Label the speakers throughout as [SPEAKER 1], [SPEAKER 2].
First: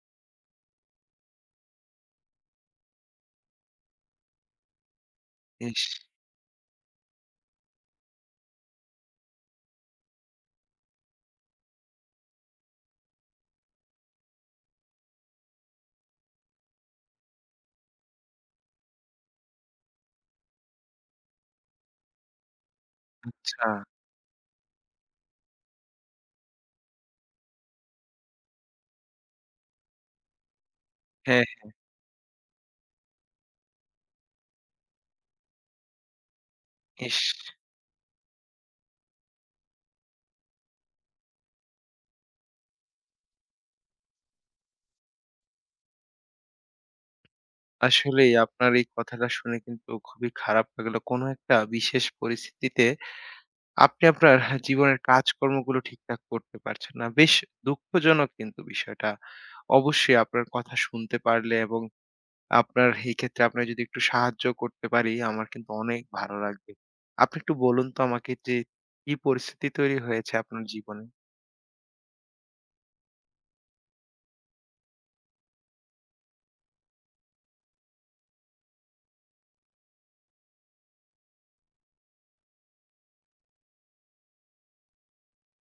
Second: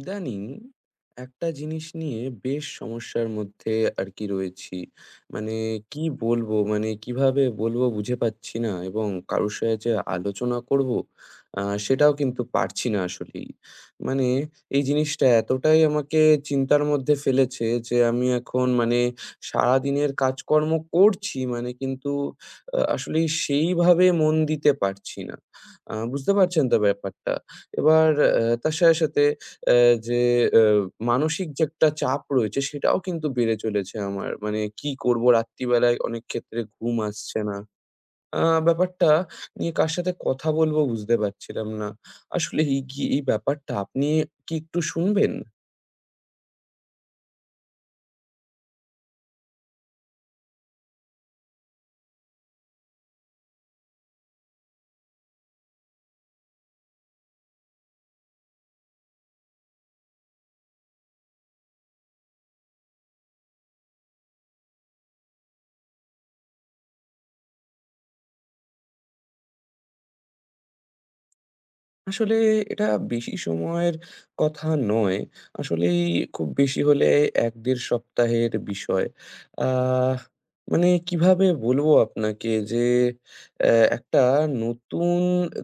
[SPEAKER 1] ইদানিং একটা জিনিস নিয়ে বেশ সমস্যার মধ্যে আর কি রয়েছি। মানে
[SPEAKER 2] ইস!
[SPEAKER 1] কি বলবো? মানে কিভাবে বলবো বুঝে পাচ্ছি না, এবং কারোর সাথে যে আলোচনা করবো সেটাও কিন্তু পারছি না আসলেই। মানে এই জিনিসটা এতটাই আমাকে চিন্তার মধ্যে ফেলেছে যে আমি এখন মানে সারাদিনের কাজকর্ম করছি মানে কিন্তু আসলেই
[SPEAKER 2] আ
[SPEAKER 1] সেইভাবে মন দিতে পারছি না। বুঝতে পারছেন তো ব্যাপারটা? এবার তার সাথে যে অ্যা
[SPEAKER 2] হ্যাঁ,
[SPEAKER 1] মানসিক যে একটা চাপ রয়েছে সেটাও কিন্তু বেড়ে চলেছে আমার। মানে কি করব, রাত্রিবেলায় অনেক ক্ষেত্রে ঘুম
[SPEAKER 2] ইস!
[SPEAKER 1] আসছে না। আ ব্যাপারটা নিয়ে কার সাথে কথা বলব বুঝতে পারছিলাম না। আসলে এই কি এই ব্যাপারটা আপনি কি একটু শুনবেন?
[SPEAKER 2] আসলেই আপনার এই কথাটা শুনে কিন্তু খুবই খারাপ লাগলো। কোনো একটা বিশেষ পরিস্থিতিতে আপনি আপনার জীবনের কাজকর্মগুলো ঠিকঠাক করতে পারছেন না। বেশ দুঃখজনক কিন্তু বিষয়টা। অবশ্যই আপনার কথা শুনতে পারলে এবং আপনার এই ক্ষেত্রে আপনার যদি একটু সাহায্য করতে পারি, আমার কিন্তু অনেক ভালো লাগবে। আপনি একটু বলুন তো আমাকে যে, কি পরিস্থিতি তৈরি হয়েছে আপনার জীবনে?
[SPEAKER 1] আসলে এটা বেশি সময়ের কথা নয়। আসলেই খুব বেশি হলে ১-১.৫ সপ্তাহের বিষয়। আহ মানে কিভাবে বলবো আপনাকে যে, অ্যা একটা নতুন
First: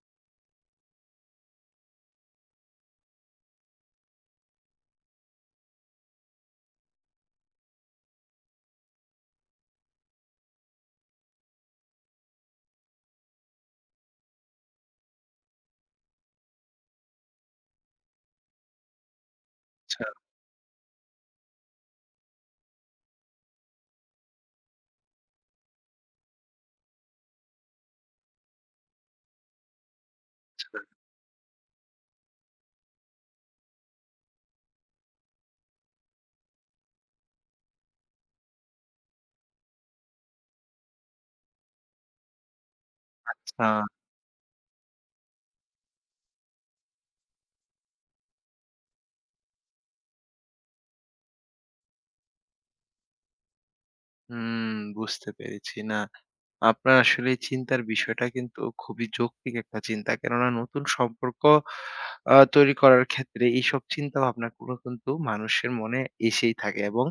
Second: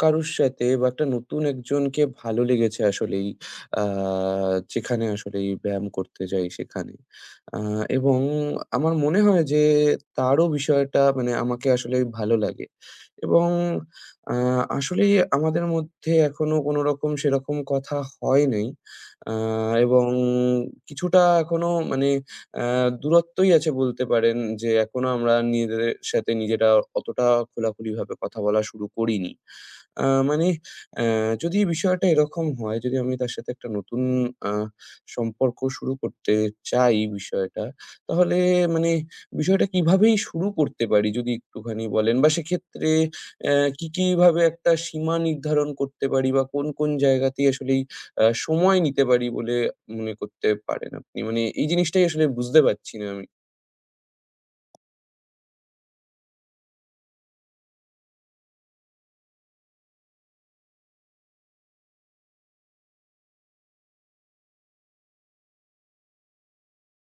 [SPEAKER 1] কারোর সাথে বা একটা নতুন একজনকে ভালো লেগেছে আসলেই। আ যেখানে আসলেই ব্যায়াম করতে যাই সেখানে। আ এবং আমার মনে হয় যে, তারও বিষয়টা মানে আমাকে আসলেই ভালো লাগে। এবং আ আসলে আমাদের মধ্যে এখনো কোনো রকম সেরকম কথা হয় নাই। আ
[SPEAKER 2] আচ্ছা,
[SPEAKER 1] এবং কিছুটা এখনো মানে আ দূরত্বই আছে বলতে পারেন, যে এখনো আমরা নিজেদের সাথে নিজেরা অতটা খোলাখুলিভাবে কথা বলা শুরু করিনি। মানে
[SPEAKER 2] আচ্ছা,
[SPEAKER 1] যদি বিষয়টা এরকম হয়, যদি আমি তার সাথে একটা নতুন আ সম্পর্ক শুরু করতে চাই বিষয়টা, তাহলে মানে বিষয়টা কিভাবেই শুরু করতে পারি যদি একটুখানি বলেন, বা সেক্ষেত্রে
[SPEAKER 2] আচ্ছা।
[SPEAKER 1] কি, কি ভাবে একটা সীমা নির্ধারণ করতে পারি, বা কোন, কোন জায়গাতেই আসলেই সময় নিতে পারি বলে মনে করতে পারেন আপনি? মানে এই জিনিসটাই আসলে বুঝতে পারছি না আমি।
[SPEAKER 2] হুম, বুঝতে পেরেছি। না, আপনার আসলে এই চিন্তার বিষয়টা কিন্তু খুবই যৌক্তিক একটা চিন্তা। কেননা নতুন সম্পর্ক তৈরি করার ক্ষেত্রে এইসব চিন্তাভাবনাগুলো কিন্তু মানুষের মনে এসেই থাকে এবং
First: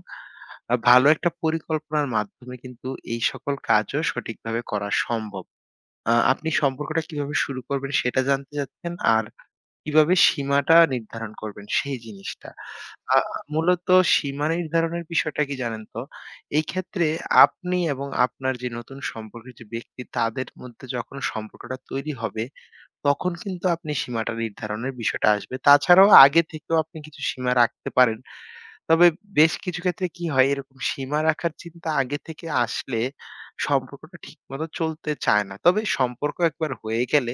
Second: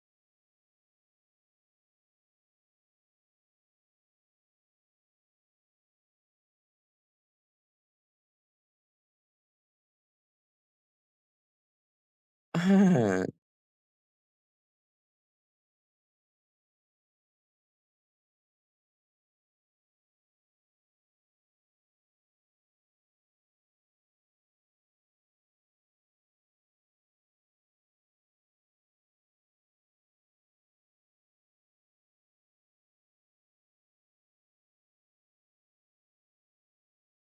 [SPEAKER 2] ভালো একটা পরিকল্পনার মাধ্যমে কিন্তু এই সকল কাজও সঠিকভাবে করা সম্ভব। আপনি সম্পর্কটা কিভাবে শুরু করবেন সেটা জানতে চাচ্ছেন আর কিভাবে সীমাটা নির্ধারণ করবেন সেই জিনিসটা। আ
[SPEAKER 1] হ্যাঁ,
[SPEAKER 2] মূলত সীমা নির্ধারণের বিষয়টা কি জানেন তো? এই ক্ষেত্রে আপনি এবং আপনার যে নতুন সম্পর্কের যে ব্যক্তি তাদের মধ্যে যখন সম্পর্কটা তৈরি হবে, তখন কিন্তু আপনি সীমাটা নির্ধারণের বিষয়টা আসবে। তাছাড়াও আগে থেকেও আপনি কিছু সীমা রাখতে পারেন। তবে বেশ কিছু ক্ষেত্রে কি হয় এরকম সীমা রাখার চিন্তা আগে থেকে আসলে সম্পর্কটা ঠিকমতো চলতে চায় না। তবে সম্পর্ক একবার হয়ে গেলে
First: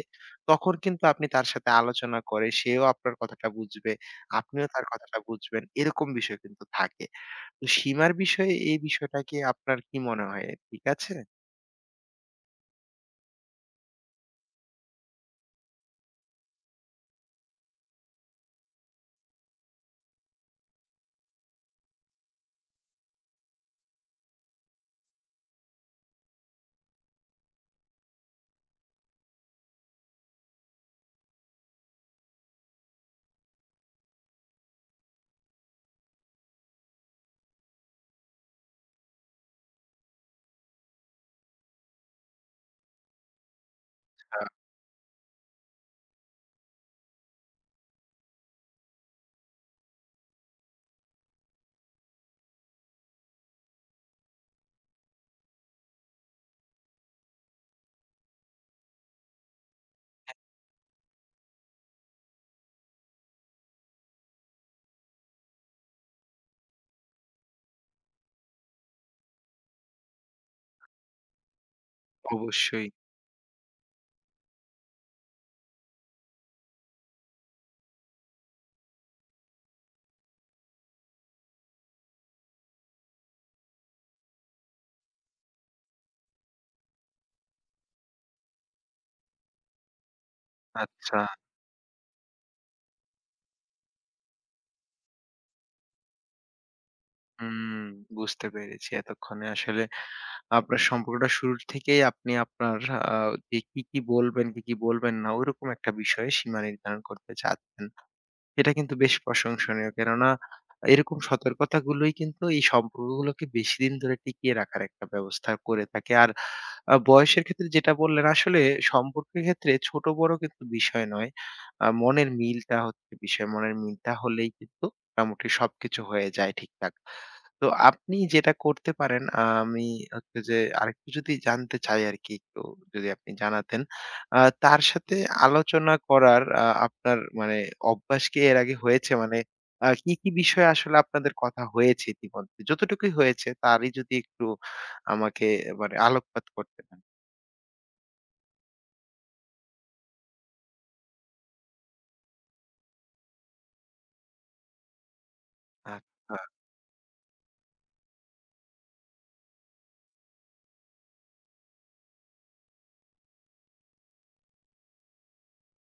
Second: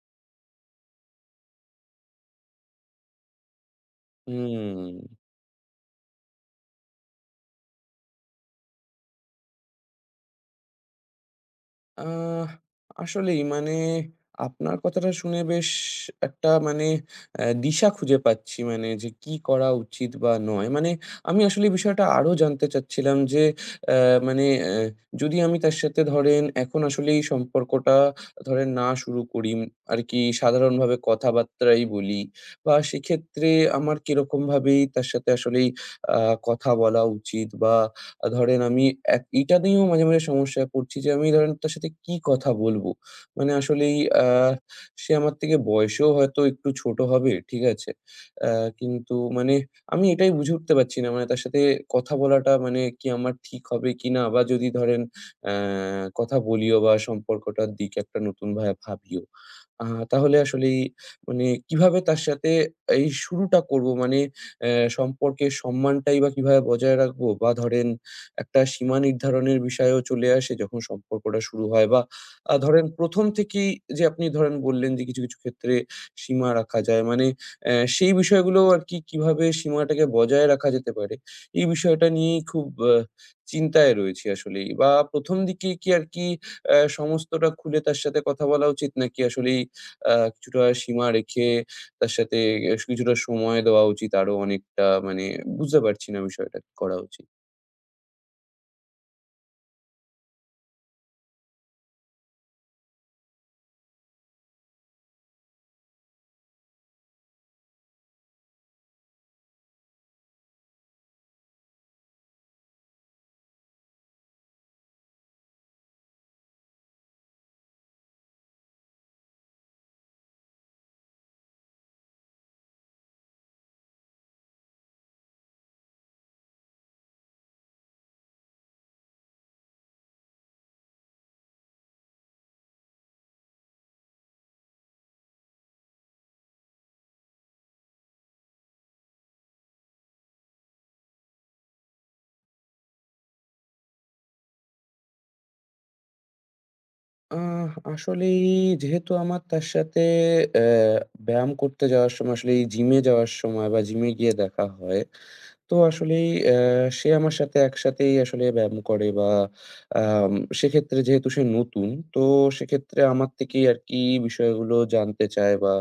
[SPEAKER 2] তখন কিন্তু আপনি তার সাথে আলোচনা করে সেও আপনার কথাটা বুঝবে, আপনিও তার
[SPEAKER 1] হুম।
[SPEAKER 2] কথাটা বুঝবেন। এরকম বিষয় কিন্তু থাকে। তো সীমার বিষয়ে এই বিষয়টাকে আপনার কি মনে হয়? ঠিক আছে?
[SPEAKER 1] আহ আসলেই মানে আপনার কথাটা শুনে বেশ একটা মানে দিশা খুঁজে পাচ্ছি, মানে যে কি করা উচিত বা নয়। মানে আমি আসলে বিষয়টা আরো জানতে চাচ্ছিলাম যে মানে যদি আমি তার সাথে ধরেন এখন আসলে এই সম্পর্কটা ধরেন না শুরু করি, আর কি সাধারণভাবে কথাবার্তাই বলি, বা সেক্ষেত্রে আমার কিরকম ভাবেই তার সাথে আসলেই কথা বলা উচিত, বা ধরেন আমি এইটা নিয়েও মাঝে, মাঝে সমস্যায় পড়ছি যে আমি ধরেন তার সাথে কি কথা বলবো? মানে আসলেই আ
[SPEAKER 2] আ
[SPEAKER 1] সে আমার থেকে বয়সেও হয়তো একটু ছোট হবে, ঠিক আছে? আ কিন্তু মানে আমি এটাই বুঝে উঠতে পারছি না। মানে তার সাথে কথা বলাটা মানে কি আমার ঠিক হবে কিনা? বা যদি ধরেন অ্যা কথা বলিও বা সম্পর্কটার দিক একটা নতুনভাবে ভাবিও। আ তাহলে আসলেই মানে কিভাবে তার সাথে এই শুরুটা করবো? মানে সম্পর্কের সম্মানটাই বা কিভাবে বজায় রাখবো? বা ধরেন একটা সীমা নির্ধারণের বিষয়ও চলে আসে যখন সম্পর্কটা শুরু হয়, বা ধরেন
[SPEAKER 2] অবশ্যই।
[SPEAKER 1] ১ম থেকেই যে আপনি ধরেন বললেন যে কিছু, কিছু ক্ষেত্রে সীমা রাখা যায়। মানে সেই বিষয়গুলো আরকি কিভাবে সীমাটাকে বজায় রাখা যেতে পারে, এই বিষয়টা নিয়েই খুব চিন্তায় রয়েছি আসলেই। বা ১ম দিকে কি আরকি সমস্তটা খুলে তার সাথে কথা বলা উচিত, নাকি আসলেই কিছুটা সীমা
[SPEAKER 2] আচ্ছা।
[SPEAKER 1] রেখে তার সাথে কিছুটা সময় দেওয়া উচিত আরো অনেকটা? মানে বুঝতে পারছি না বিষয়টা, কি করা উচিত?
[SPEAKER 2] হুম, বুঝতে পেরেছি এতক্ষণে আসলে আপনার সম্পর্কটা শুরুর থেকেই আপনি আপনার আ যে কি, কি বলবেন, কি, কি বলবেন না ওইরকম একটা বিষয়ে সীমা নির্ধারণ করতে চাচ্ছেন। এটা কিন্তু বেশ প্রশংসনীয়। কেননা এরকম সতর্কতাগুলোই কিন্তু এই সম্পর্কগুলোকে বেশিদিন ধরে টিকিয়ে রাখার একটা ব্যবস্থা করে থাকে। আর বয়সের ক্ষেত্রে যেটা বললেন আসলে সম্পর্কের ক্ষেত্রে ছোট বড় কিন্তু বিষয় নয়। মনের মিলটা হচ্ছে বিষয়। মনের মিলটা হলেই কিন্তু মোটামুটি সবকিছু হয়ে যায় ঠিকঠাক। তো আপনি যেটা করতে পারেন আমি হচ্ছে যে আরেকটু যদি জানতে চাই আরকি একটু যদি আপনি জানাতেন। তার সাথে আলোচনা করার আপনার মানে অভ্যাস কি এর আগে হয়েছে? মানে কি, কি বিষয়ে আসলে আপনাদের কথা হয়েছে ইতিমধ্যে? যতটুকুই হয়েছে তারই যদি একটু আমাকে মানে আলোকপাত করতেন।
[SPEAKER 1] আসলেই যেহেতু আমার তার সাথে আহ, ব্যায়াম করতে যাওয়ার সময়, আসলে এই জিমে যাওয়ার সময় বা জিমে গিয়ে দেখা হয়, তো আসলেই
[SPEAKER 2] আচ্ছা,
[SPEAKER 1] আ সে আমার সাথে একসাথেই আসলে ব্যায়াম করে, বা আম সেক্ষেত্রে যেহেতু সে নতুন, তো সেক্ষেত্রে আমার থেকেই আরকি বিষয়গুলো জানতে চায়, বা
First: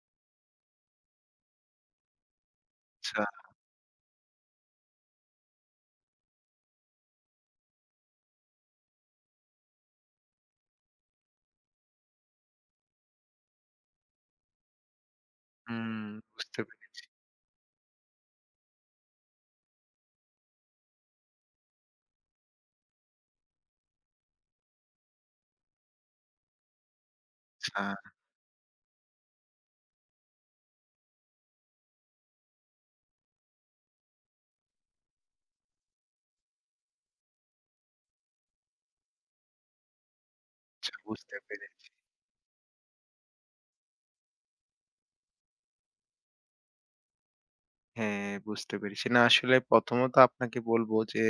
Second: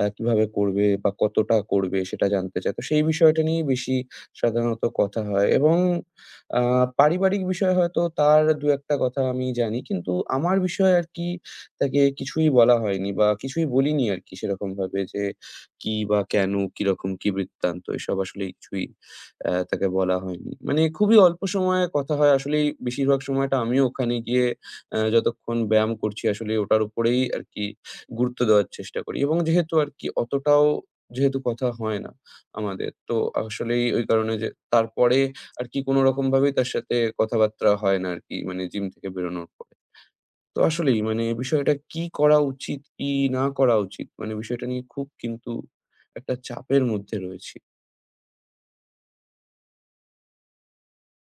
[SPEAKER 1] কিভাবে করবে বা কতটা করবে সেটা জানতে চায়। তো সেই
[SPEAKER 2] আচ্ছা।
[SPEAKER 1] বিষয়টা নিয়েই বেশি সাধারণত কথা হয়, এবং আ পারিবারিক বিষয়ে হয়তো তার ২-১ টা কথা আমি জানি। কিন্তু আমার বিষয়ে আরকি তাকে কিছুই বলা হয়নি বা কিছুই বলিনি আরকি সেরকমভাবে যে, কি
[SPEAKER 2] হুম,
[SPEAKER 1] বা কেন,
[SPEAKER 2] বুঝতে পেরেছি।
[SPEAKER 1] কিরকম কি বৃত্তান্ত এসব আসলে কিছুই তাকে বলা হয়নি। মানে খুবই অল্প সময়ে কথা হয়। আসলেই বেশিরভাগ সময়টা আমিও ওখানে গিয়ে যতক্ষণ ব্যায়াম করছি আসলে ওটার উপরেই আরকি গুরুত্ব দেওয়ার চেষ্টা করি, এবং যেহেতু আরকি অতটাও, যেহেতু কথা হয় না আমাদের, তো আসলেই ওই কারণে যে তারপরে আরকি কোনরকমভাবেই তার সাথে কথাবার্তা হয় না আরকি, মানে জিম থেকে বেরোনোর পরে। তো
[SPEAKER 2] আচ্ছা,
[SPEAKER 1] আসলেই মানে
[SPEAKER 2] বুঝতে
[SPEAKER 1] বিষয়টা
[SPEAKER 2] পেরেছি।
[SPEAKER 1] কি করা উচিত, কি না করা উচিত? মানে বিষয়টা নিয়ে খুব কিন্তু একটা চাপের মধ্যে রয়েছি।
[SPEAKER 2] হ্যাঁ, বুঝতে পেরেছি। না আসলে প্রথমত আপনাকে বলব যে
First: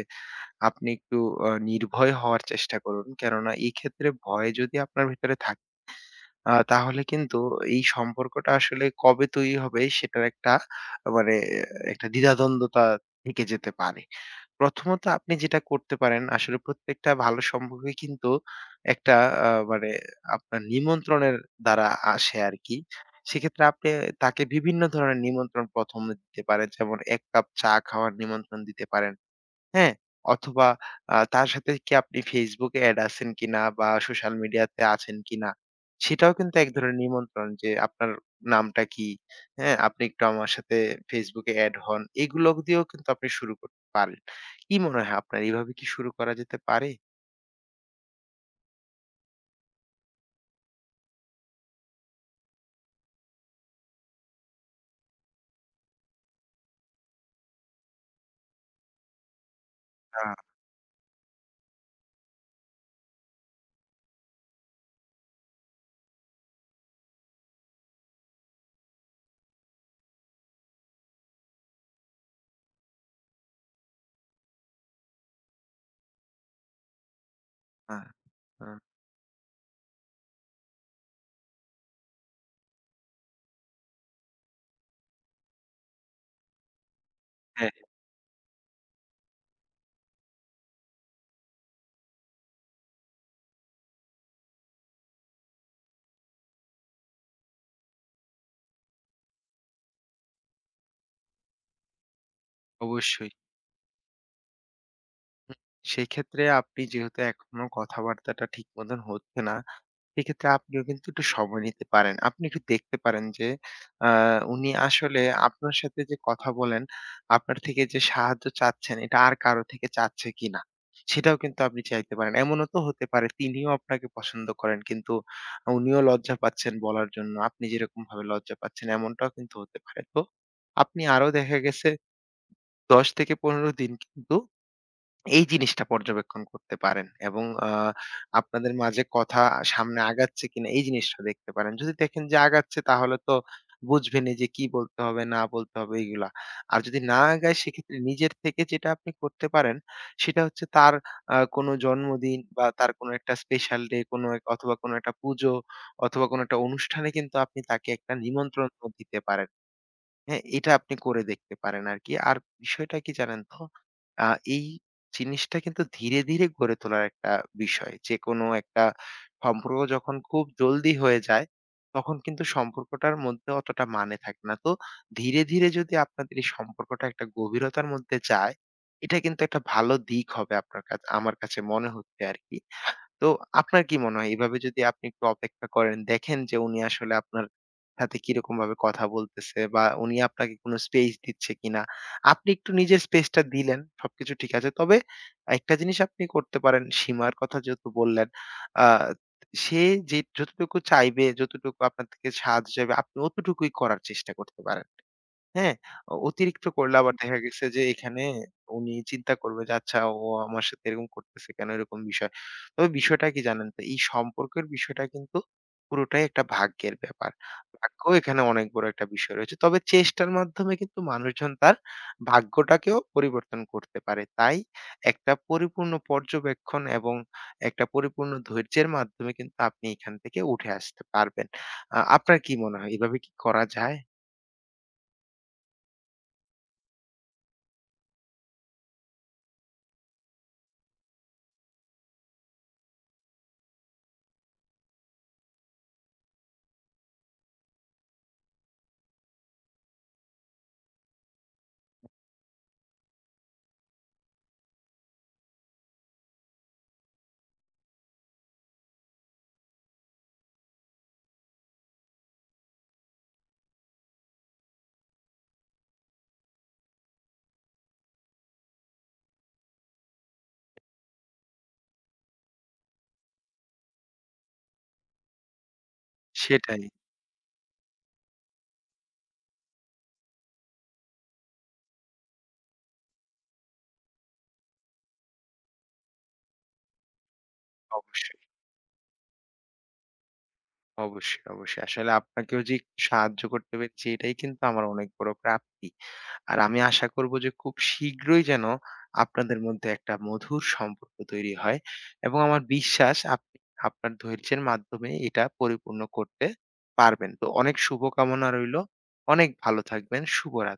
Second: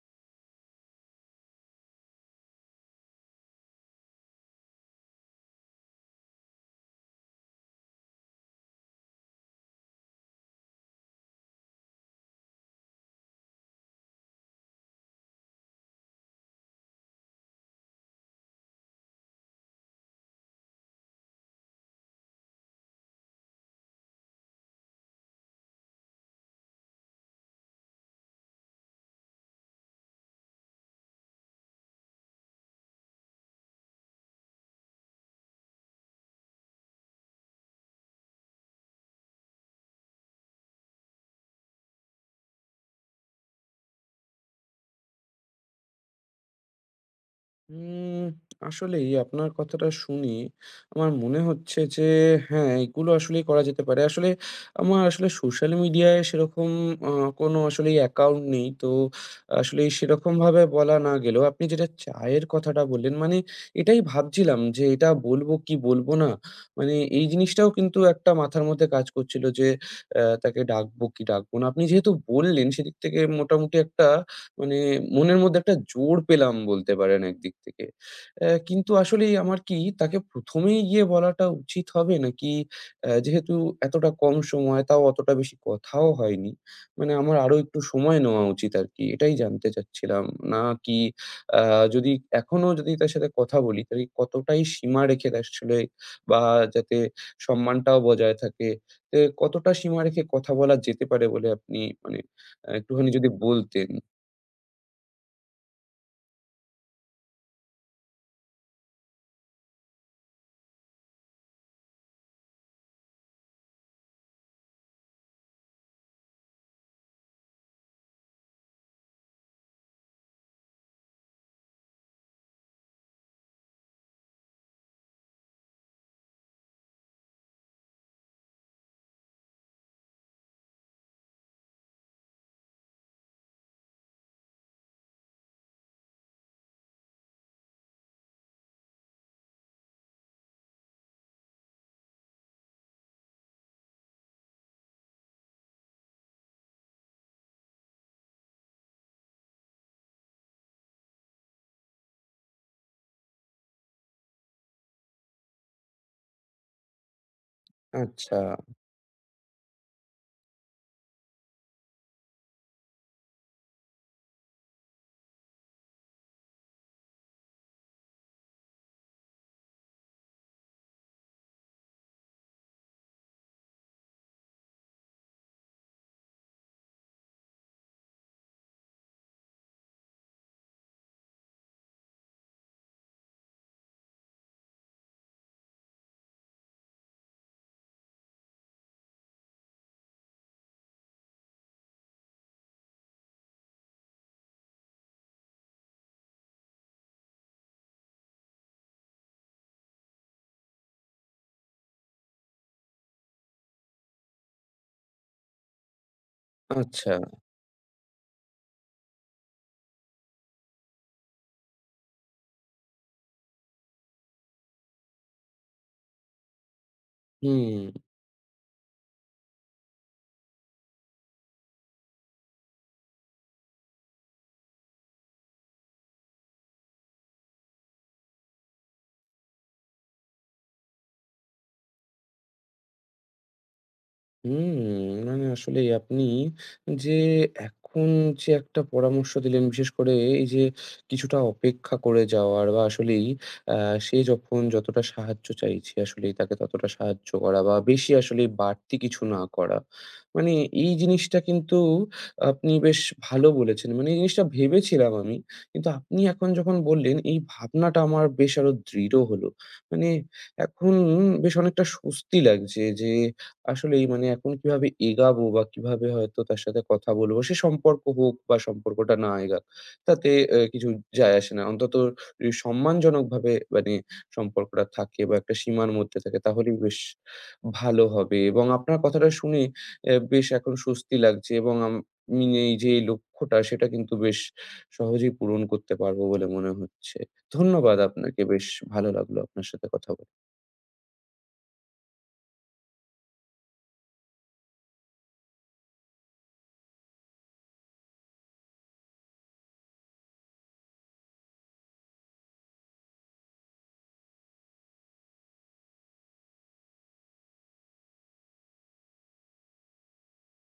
[SPEAKER 2] আপনি একটু নির্ভয় হওয়ার চেষ্টা করুন। কেননা এই ক্ষেত্রে ভয় যদি আপনার ভিতরে থাকে, তাহলে কিন্তু এই সম্পর্কটা আসলে কবে তৈরি হবে সেটার একটা মানে একটা দ্বিধাদ্বন্দ্বতা থেকে যেতে পারে। প্রথমত আপনি যেটা করতে পারেন আসলে প্রত্যেকটা ভালো সম্পর্কে কিন্তু একটা মানে আপনার নিমন্ত্রণের দ্বারা আসে আরকি। সেক্ষেত্রে আপনি তাকে বিভিন্ন ধরনের নিমন্ত্রণ ১ম এ দিতে পারেন। যেমন ১ কাপ চা খাওয়ার নিমন্ত্রণ দিতে পারেন। হ্যাঁ? অথবা তার সাথে কি আপনি Facebook এ এড আছেন কিনা বা সোশ্যাল মিডিয়াতে আছেন কিনা? সেটাও কিন্তু এক ধরনের নিমন্ত্রণ যে আপনার নামটা কি? হ্যাঁ? আপনি একটু আমার সাথে Facebook এ এড হন। এগুলো দিয়েও কিন্তু আপনি শুরু করতে পারেন। কি মনে হয় আপনার এভাবে কি শুরু করা যেতে পারে?
[SPEAKER 1] উম আসলেই আপনার কথাটা শুনি, আমার মনে হচ্ছে যে হ্যাঁ, এগুলো আসলেই করা যেতে পারে। আসলে আমার আসলে সোশ্যাল মিডিয়ায় সেরকম আ কোনো আসলেই অ্যাকাউন্ট নেই। তো আসলে
[SPEAKER 2] আ
[SPEAKER 1] সেরকমভাবে বলা না গেলেও, আপনি যেটা চায়ের কথাটা বললেন, মানে এটাই ভাবছিলাম যে এটা বলব কি বলব না? মানে এই জিনিসটাও কিন্তু একটা মাথার মধ্যে কাজ করছিল যে তাকে ডাকবো কি ডাকবো না? আপনি যেহেতু বললেন, সেদিক থেকে মোটামুটি একটা মানে মনের মধ্যে একটা জোর পেলাম বলতে পারেন একদিক থেকে।
[SPEAKER 2] আ আ
[SPEAKER 1] কিন্তু আসলেই আমার কি তাকে ১ম এই গিয়ে বলাটা উচিত হবে? নাকি যেহেতু এতটা কম সময়, তাও অতটা বেশি কথাও হয়নি। মানে আমার আরো
[SPEAKER 2] হ্যাঁ,
[SPEAKER 1] একটু সময় নেওয়া উচিত আরকি। এটাই জানতে চাচ্ছিলাম। নাকি আ যদি এখনো যদি তার সাথে কথা বলি, তাহলে কতটাই সীমা রেখে তার আসলে, বা যাতে সম্মানটাও বজায় থাকে, তে কতটা সীমা রেখে কথা বলা যেতে পারে বলে আপনি মানে একটুখানি যদি
[SPEAKER 2] অবশ্যই।
[SPEAKER 1] বলতেন?
[SPEAKER 2] হুম, সেক্ষেত্রে আপনি যেহেতু এখনো কথাবার্তাটা ঠিক মতন হচ্ছে না সেক্ষেত্রে আপনিও কিন্তু একটু সময় নিতে পারেন। আপনি একটু দেখতে পারেন যে উনি আসলে আপনার সাথে যে কথা বলেন, আপনার থেকে যে সাহায্য চাচ্ছেন এটা আর কারো থেকে চাচ্ছে কিনা? সেটাও কিন্তু আপনি চাইতে পারেন। এমনও তো হতে পারে তিনিও আপনাকে পছন্দ করেন কিন্তু উনিও লজ্জা পাচ্ছেন বলার জন্য। আপনি যেরকমভাবে লজ্জা পাচ্ছেন এমনটাও কিন্তু হতে পারে। তো আপনি আরো দেখা গেছে ১০ থেকে ১৫ দিন কিন্তু এই জিনিসটা পর্যবেক্ষণ করতে পারেন এবং আপনাদের মাঝে কথা সামনে আগাচ্ছে কিনা এই জিনিসটা দেখতে পারেন। যদি দেখেন যে আগাচ্ছে তাহলে তো বুঝবেনই যে কি বলতে হবে, না বলতে হবে এগুলা। আর যদি না আগায় সেক্ষেত্রে নিজের থেকে যেটা আপনি করতে পারেন সেটা হচ্ছে তার কোনো জন্মদিন বা তার কোনো একটা স্পেশাল ডে কোনো এক অথবা কোনো একটা পুজো অথবা কোনো একটা অনুষ্ঠানে কিন্তু আপনি তাকে একটা
[SPEAKER 1] আচ্ছা,
[SPEAKER 2] নিমন্ত্রণ দিতে পারেন। হ্যাঁ, এটা আপনি করে দেখতে পারেন আরকি। আর বিষয়টা কি জানেন তো? আ এই জিনিসটা কিন্তু ধীরে, ধীরে গড়ে তোলার একটা বিষয়। যেকোনো একটা সম্পর্ক যখন খুব জলদি হয়ে যায়, তখন কিন্তু সম্পর্কটার মধ্যে অতটা মানে থাকে না। তো ধীরে, ধীরে যদি আপনাদের এই সম্পর্কটা একটা গভীরতার মধ্যে যায়, এটা কিন্তু একটা ভালো দিক হবে আপনার কাছে আমার কাছে মনে হচ্ছে আরকি। তো আপনার কি মনে হয় এভাবে যদি আপনি একটু অপেক্ষা করেন, দেখেন যে উনি আসলে আপনার সাথে কিরকম ভাবে কথা বলতেছে বা উনি আপনাকে কোনো স্পেস দিচ্ছে কিনা। আপনি একটু নিজের স্পেসটা দিলেন, সবকিছু ঠিক আছে। তবে একটা জিনিস আপনি করতে পারেন, সীমার কথা যেহেতু বললেন, আ সে যে যতটুকু চাইবে, যতটুকু আপনার থেকে সাহায্য চাইবে, আপনি অতটুকুই করার চেষ্টা করতে পারেন। হ্যাঁ? অতিরিক্ত করলে
[SPEAKER 1] আচ্ছা।
[SPEAKER 2] আবার দেখা গেছে যে এখানে উনি চিন্তা করবে যে, "আচ্ছা ও আমার সাথে এরকম করতেছে কেন?" এরকম বিষয়। তবে বিষয়টা কি জানেন তো? এই সম্পর্কের বিষয়টা কিন্তু পুরোটাই একটা ভাগ্যের ব্যাপার।
[SPEAKER 1] হুম।
[SPEAKER 2] ভাগ্য এখানে অনেক বড় একটা বিষয় রয়েছে। তবে চেষ্টার মাধ্যমে কিন্তু মানুষজন তার ভাগ্যটাকেও পরিবর্তন করতে পারে। তাই একটা পরিপূর্ণ পর্যবেক্ষণ এবং একটা পরিপূর্ণ ধৈর্যের মাধ্যমে কিন্তু আপনি এখান থেকে উঠে আসতে পারবেন। আপনার কি মনে হয়? এভাবে কি করা যায়?
[SPEAKER 1] হুম, মানে আসলেই আপনি যে এখন যে একটা পরামর্শ দিলেন, বিশেষ করে এই যে কিছুটা অপেক্ষা করে যাওয়ার, বা আসলেই আ সে যখন যতটা সাহায্য চাইছে আসলেই তাকে ততটা সাহায্য করা, বা বেশি আসলেই বাড়তি কিছু না করা। মানে এই জিনিসটা কিন্তু আপনি বেশ ভালো বলেছেন। মানে এই জিনিসটা ভেবেছিলাম আমি। কিন্তু আপনি এখন যখন বললেন, এই ভাবনাটা আমার বেশ আরো দৃঢ় হলো। মানে এখন বেশ অনেকটা স্বস্তি লাগছে যে আসলেই মানে এখন কিভাবে এগাবো বা কিভাবে হয়তো তার সাথে কথা বলবো? সে সম্পর্ক হোক বা সম্পর্কটা না এগাক, তাতে কিছু যায় আসে না। অন্তত সম্মানজনকভাবে মানে সম্পর্কটা থাকে বা একটা সীমার মধ্যে থাকে, তাহলেই
[SPEAKER 2] সেটাই।
[SPEAKER 1] বেশ ভালো হবে। এবং আপনার কথাটা শুনে বেশ এখন স্বস্তি লাগছে, এবং আমি এই যে এই লক্ষ্যটা সেটা কিন্তু বেশ সহজেই পূরণ করতে পারবো বলে মনে হচ্ছে। ধন্যবাদ আপনাকে।
[SPEAKER 2] অবশ্যই,
[SPEAKER 1] বেশ ভালো লাগলো আপনার সাথে কথা
[SPEAKER 2] অবশ্যই, অবশ্যই। আসলে আপনাকেও যে একটু সাহায্য করতে পেরেছি এটাই কিন্তু আমার অনেক বড় প্রাপ্তি। আর আমি আশা করব যে খুব শীঘ্রই যেন আপনাদের মধ্যে একটা মধুর সম্পর্ক তৈরি হয় এবং আমার বিশ্বাস আপনি আপনার ধৈর্যের মাধ্যমে এটা পরিপূর্ণ করতে পারবেন। তো অনেক শুভকামনা রইলো। অনেক ভালো থাকবেন। শুভরা